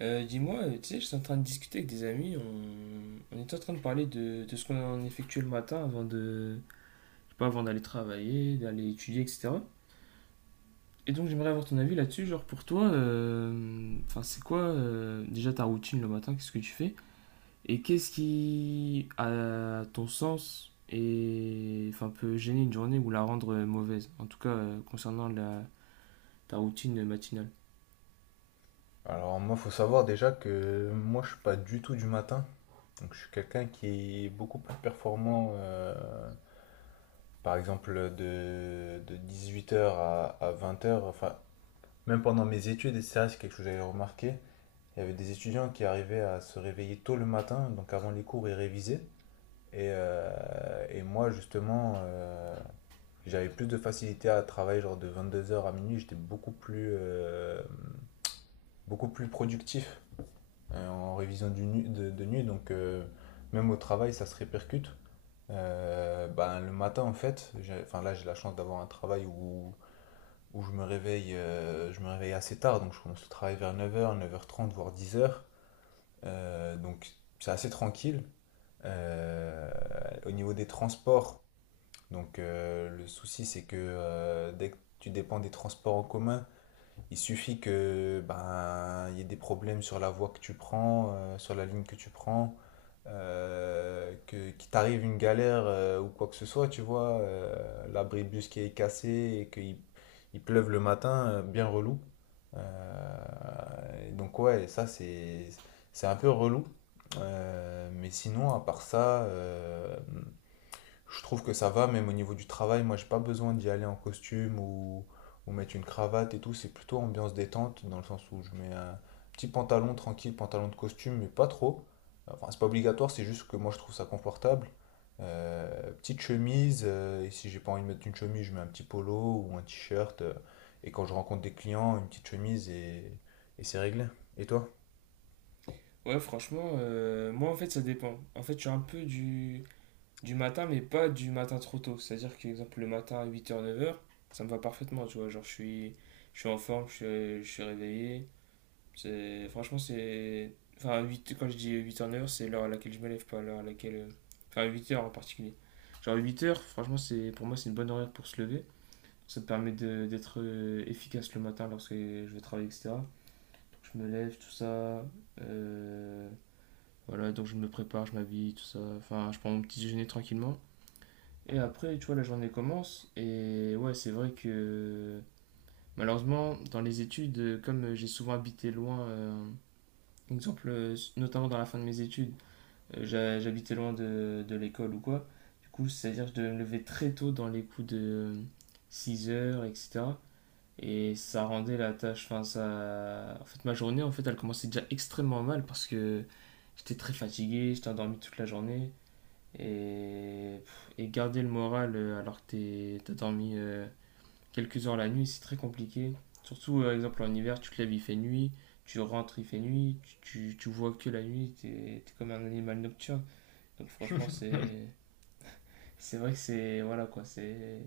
Dis-moi, tu sais, je suis en train de discuter avec des amis, on était en train de parler de ce qu'on effectuait le matin avant de, je sais pas, avant d'aller travailler, d'aller étudier, etc. Et donc j'aimerais avoir ton avis là-dessus, genre pour toi, enfin c'est quoi déjà ta routine le matin, qu'est-ce que tu fais? Et qu'est-ce qui, à ton sens, et, enfin, peut gêner une journée ou la rendre mauvaise, en tout cas concernant ta routine matinale? Alors moi, faut savoir déjà que moi, je suis pas du tout du matin. Donc je suis quelqu'un qui est beaucoup plus performant, par exemple, de 18h à 20h. Enfin, même pendant mes études, et ça, c'est quelque chose que j'avais remarqué. Il y avait des étudiants qui arrivaient à se réveiller tôt le matin, donc avant les cours, ils révisaient. Et moi, justement, j'avais plus de facilité à travailler genre de 22h à minuit. J'étais beaucoup plus productif en révision de nuit, donc même au travail, ça se répercute. Ben, le matin, en fait, enfin, là, j'ai la chance d'avoir un travail où je me réveille, je me réveille assez tard, donc je commence le travail vers 9h, 9h30, voire 10h. Donc c'est assez tranquille. Euh, au niveau des transports, donc le souci, c'est que dès que tu dépends des transports en commun, il suffit que ben il y ait des problèmes sur la voie que tu prends, sur la ligne que tu prends, que qu'il t'arrive une galère ou quoi que ce soit, tu vois, l'abribus qui est cassé et qu'il il pleuve le matin, bien relou. Et donc ouais, ça c'est un peu relou. Mais sinon, à part ça, je trouve que ça va, même au niveau du travail, moi j'ai pas besoin d'y aller en costume ou mettre une cravate et tout, c'est plutôt ambiance détente, dans le sens où je mets un petit pantalon tranquille, pantalon de costume, mais pas trop. Enfin, c'est pas obligatoire, c'est juste que moi je trouve ça confortable. Petite chemise, et si j'ai pas envie de mettre une chemise, je mets un petit polo ou un t-shirt. Et quand je rencontre des clients, une petite chemise et c'est réglé. Et toi? Ouais, franchement, moi en fait ça dépend. En fait, je suis un peu du matin, mais pas du matin trop tôt. C'est-à-dire que, exemple, le matin à 8h, 9h, ça me va parfaitement, tu vois. Genre, je suis en forme, je suis réveillé. C'est, franchement, c'est. Enfin, 8 quand je dis huit heures neuf h c'est l'heure à laquelle je me lève, pas l'heure à laquelle. Enfin, huit heures en particulier. Genre, huit heures franchement, pour moi, c'est une bonne horaire pour se lever. Ça te permet d'être efficace le matin lorsque je vais travailler, etc. Je me lève, tout ça. euh, voilà, donc je me prépare, je m'habille, tout ça. Enfin, je prends mon petit déjeuner tranquillement. Et après, tu vois, la journée commence. Et ouais, c'est vrai que malheureusement, dans les études, comme j'ai souvent habité loin, exemple, notamment dans la fin de mes études, j'habitais loin de l'école ou quoi. Du coup, c'est-à-dire que je devais me lever très tôt dans les coups de 6 heures, etc. Et ça rendait la tâche, enfin, ça. En fait, ma journée elle commençait déjà extrêmement mal parce que j'étais très fatigué, j'étais endormi toute la journée. Et, et garder le moral alors que t'as dormi quelques heures la nuit, c'est très compliqué. Surtout, par exemple, en hiver, tu te lèves, il fait nuit, tu rentres, il fait nuit, tu vois que la nuit, t'es comme un animal nocturne. Donc franchement, c'est vrai que c'est... Voilà quoi, c'est...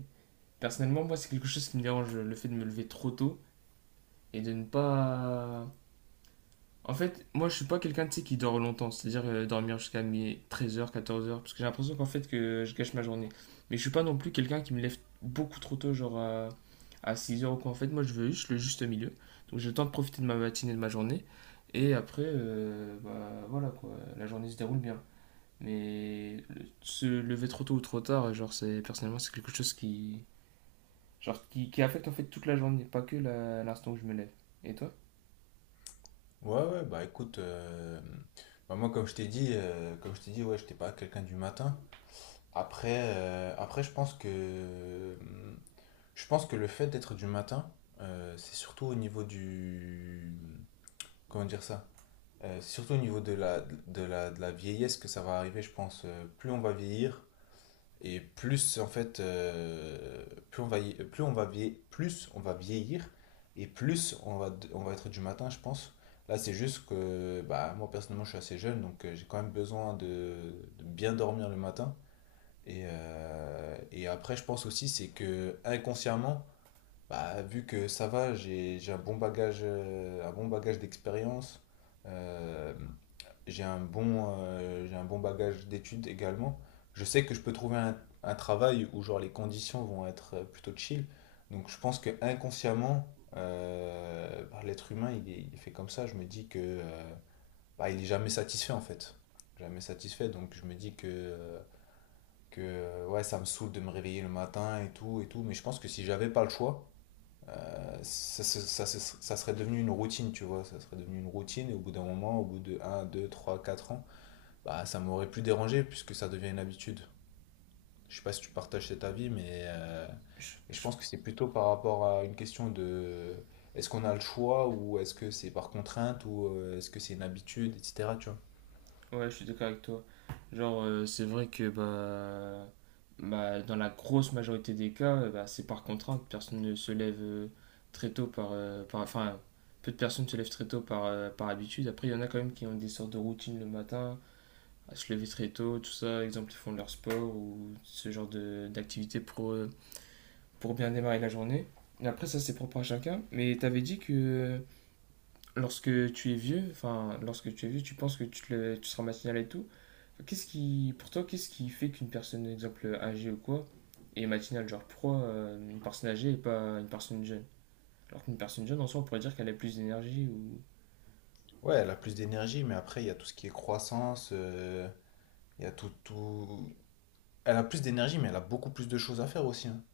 Personnellement, moi, c'est quelque chose qui me dérange, le fait de me lever trop tôt et de ne pas. En fait, moi je suis pas quelqu'un tu sais, qui dort longtemps, c'est-à-dire dormir jusqu'à mes 13h, 14h, parce que j'ai l'impression qu'en fait que je gâche ma journée. Mais je suis pas non plus quelqu'un qui me lève beaucoup trop tôt, genre à 6h ou quoi. En fait, moi je veux juste le juste milieu. Donc j'ai le temps de profiter de ma matinée, de ma journée. Et après, bah, voilà quoi, la journée se déroule bien. Mais se lever trop tôt ou trop tard, genre c'est personnellement c'est quelque chose qui qui affecte en fait toute la journée, pas que l'instant où je me lève. Et toi? Ouais, ouais, bah écoute, bah, moi comme je t'ai dit, comme je t'ai dit, ouais, j'étais pas quelqu'un du matin. Après, je pense que le fait d'être du matin, c'est surtout au niveau du, comment dire ça? C'est surtout au niveau de la vieillesse que ça va arriver, je pense. Plus on va vieillir, et plus en fait, plus on va vieillir et plus on va être du matin, je pense. Là, c'est juste que bah, moi personnellement, je suis assez jeune, donc j'ai quand même besoin de bien dormir le matin. Et après, je pense aussi, c'est que inconsciemment, bah, vu que ça va, j'ai un bon bagage d'expérience, euh, j'ai un bon bagage d'études également. Je sais que je peux trouver un travail où genre les conditions vont être plutôt chill. Donc je pense que inconsciemment, bah, l'être humain il est fait comme ça. Je me dis que bah, il est jamais satisfait en fait, jamais satisfait. Donc je me dis que ouais ça me saoule de me réveiller le matin et tout et tout. Mais je pense que si j'avais pas le choix ça, se- ça ça serait devenu une routine, tu vois, ça serait devenu une routine, et au bout d'un moment, au bout de un 2 3 4 ans, bah ça m'aurait plus dérangé, puisque ça devient une habitude. Je sais pas si tu partages cet avis, mais, euh, mais je Je pense que c'est plutôt par rapport à une question de est-ce qu'on a le choix, ou est-ce que c'est par contrainte, ou est-ce que c'est une habitude, etc., tu vois. Ouais, je suis d'accord avec toi. Genre, c'est vrai que bah, dans la grosse majorité des cas, bah, c'est par contrainte. Personne ne se lève très tôt Enfin, peu de personnes se lèvent très tôt par habitude. Après, il y en a quand même qui ont des sortes de routines le matin, à se lever très tôt, tout ça. Exemple, ils font leur sport ou ce genre de d'activité pour bien démarrer la journée. Et après, ça, c'est propre à chacun. Mais t'avais dit que lorsque tu es vieux, enfin, lorsque tu es vieux, tu penses que tu seras matinal et tout. Pour toi, qu'est-ce qui fait qu'une personne, exemple, âgée ou quoi, est matinale? Genre, pourquoi une personne âgée et pas une personne jeune? Alors qu'une personne jeune, en soi, on pourrait dire qu'elle a plus d'énergie ou... Ouais, elle a plus d'énergie, mais après, il y a tout ce qui est croissance, il y a tout, tout. Elle a plus d'énergie, mais elle a beaucoup plus de choses à faire aussi, hein.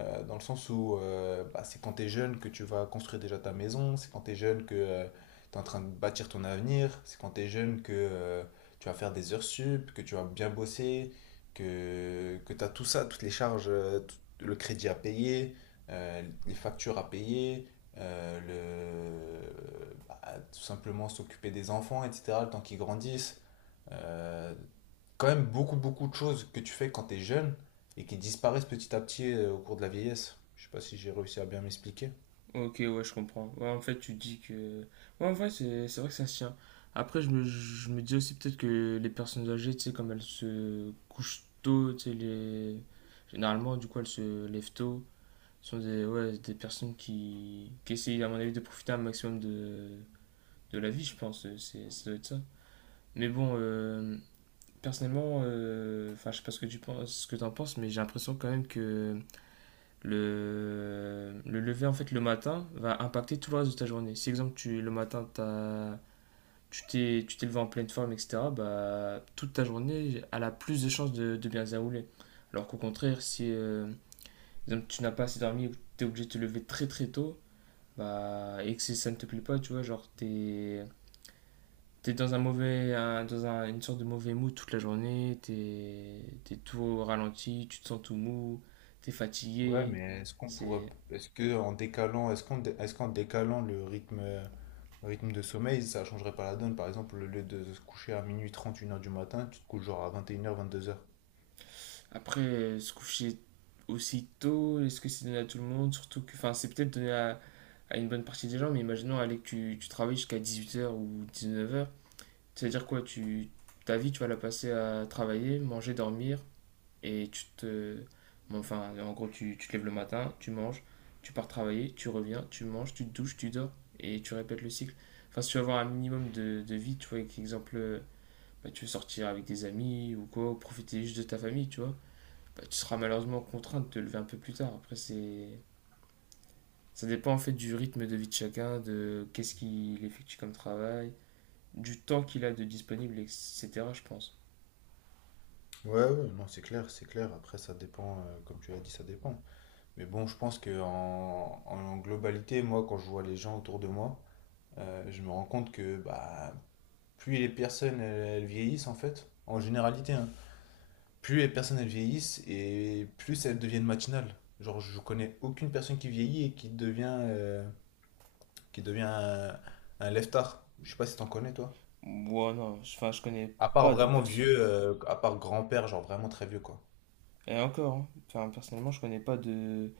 Dans le sens où bah, c'est quand t'es jeune que tu vas construire déjà ta maison, c'est quand t'es jeune que t'es en train de bâtir ton avenir, c'est quand t'es jeune que tu vas faire des heures sup, que tu vas bien bosser, que t'as tout ça, toutes les charges, le crédit à payer, les factures à payer, bah, tout simplement s'occuper des enfants, etc., le temps qu'ils grandissent euh, quand même beaucoup, beaucoup de choses que tu fais quand tu es jeune et qui disparaissent petit à petit au cours de la vieillesse. Je sais pas si j'ai réussi à bien m'expliquer. Ok, ouais, je comprends. Ouais, en fait, tu dis que... Ouais, en vrai, c'est vrai que ça se tient. Après, je me dis aussi peut-être que les personnes âgées, tu sais, comme elles se couchent tôt, tu sais, les... Généralement, du coup, elles se lèvent tôt. Sur des, ouais, des personnes qui essayent, à mon avis, de profiter un maximum de la vie, je pense. C'est, ça doit être ça. Mais bon, personnellement, enfin, je sais pas ce que tu penses, ce que t'en penses, mais j'ai l'impression quand même que le lever, en fait, le matin, va impacter tout le reste de ta journée. Si, exemple, le matin, tu t'es levé en pleine forme, etc., bah, toute ta journée, elle a plus de chances de bien se dérouler. Alors qu'au contraire, si, exemple, tu n'as pas assez dormi ou tu es obligé de te lever très très tôt. Bah, et que si ça ne te plaît pas, tu vois, genre, t'es dans un une sorte de mauvais mood toute la journée, t'es tout au ralenti, tu te sens tout mou, t'es Ouais, fatigué. mais C'est... est-ce qu'en décalant le rythme de sommeil, ça changerait pas la donne? Par exemple, au lieu de se coucher à minuit trente, 1h du matin, tu te couches genre à 21h, 22h. Après, se coucher aussi tôt, est-ce que c'est donné à tout le monde? Surtout que, enfin, c'est peut-être donné à une bonne partie des gens, mais imaginons, allez, que tu travailles jusqu'à 18h ou 19h. C'est-à-dire quoi, ta vie, tu vas la passer à travailler, manger, dormir. Et tu te. Bon, enfin, en gros, tu te lèves le matin, tu manges, tu pars travailler, tu reviens, tu manges, tu te douches, tu dors et tu répètes le cycle. Enfin, si tu veux avoir un minimum de vie, tu vois, avec exemple, bah, tu veux sortir avec des amis ou quoi, ou profiter juste de ta famille, tu vois, bah, tu seras malheureusement contraint de te lever un peu plus tard. Après, c'est. Ça dépend en fait du rythme de vie de chacun, de qu'est-ce qu'il effectue comme travail, du temps qu'il a de disponible, etc. Je pense. Ouais, ouais, non, c'est clair, c'est clair. Après, ça dépend, comme tu l'as dit, ça dépend. Mais bon, je pense que en globalité, moi, quand je vois les gens autour de moi, je me rends compte que bah, plus les personnes elles vieillissent en fait, en généralité, hein, plus les personnes elles vieillissent et plus elles deviennent matinales. Genre je connais aucune personne qui vieillit et qui devient un lève-tard. Je sais pas si t'en connais toi. Moi, non, enfin, je connais À part pas de vraiment personne. vieux, à part grand-père, genre vraiment très vieux quoi. Et encore, hein. Enfin, personnellement, je connais pas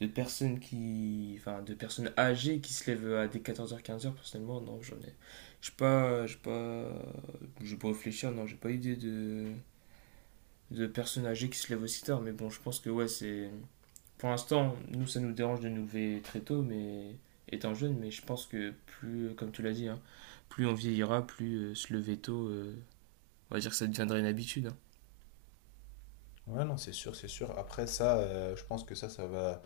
de personnes de personnes âgées qui se lèvent à des 14h-15h. Personnellement, non, je sais pas, je sais pas, je peux réfléchir. Non, j'ai pas idée de personnes âgées qui se lèvent aussi tard. Mais bon, je pense que ouais, c'est, pour l'instant, nous, ça nous dérange de nous lever très tôt, mais étant jeune. Mais je pense que plus, comme tu l'as dit, hein, plus on vieillira, plus se lever tôt, on va dire que ça deviendrait une habitude. Hein. Ouais non c'est sûr, c'est sûr. Après ça, je pense que ça va.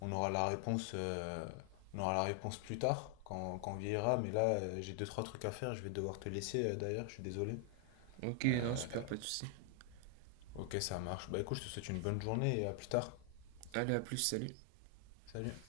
On aura la réponse, on aura la réponse plus tard, quand on vieillira. Mais là, j'ai deux, trois trucs à faire. Je vais devoir te laisser d'ailleurs, je suis désolé. Ok, non, Euh, super, pas de souci. ok, ça marche. Bah écoute, je te souhaite une bonne journée et à plus tard. Allez, à plus, salut. Salut.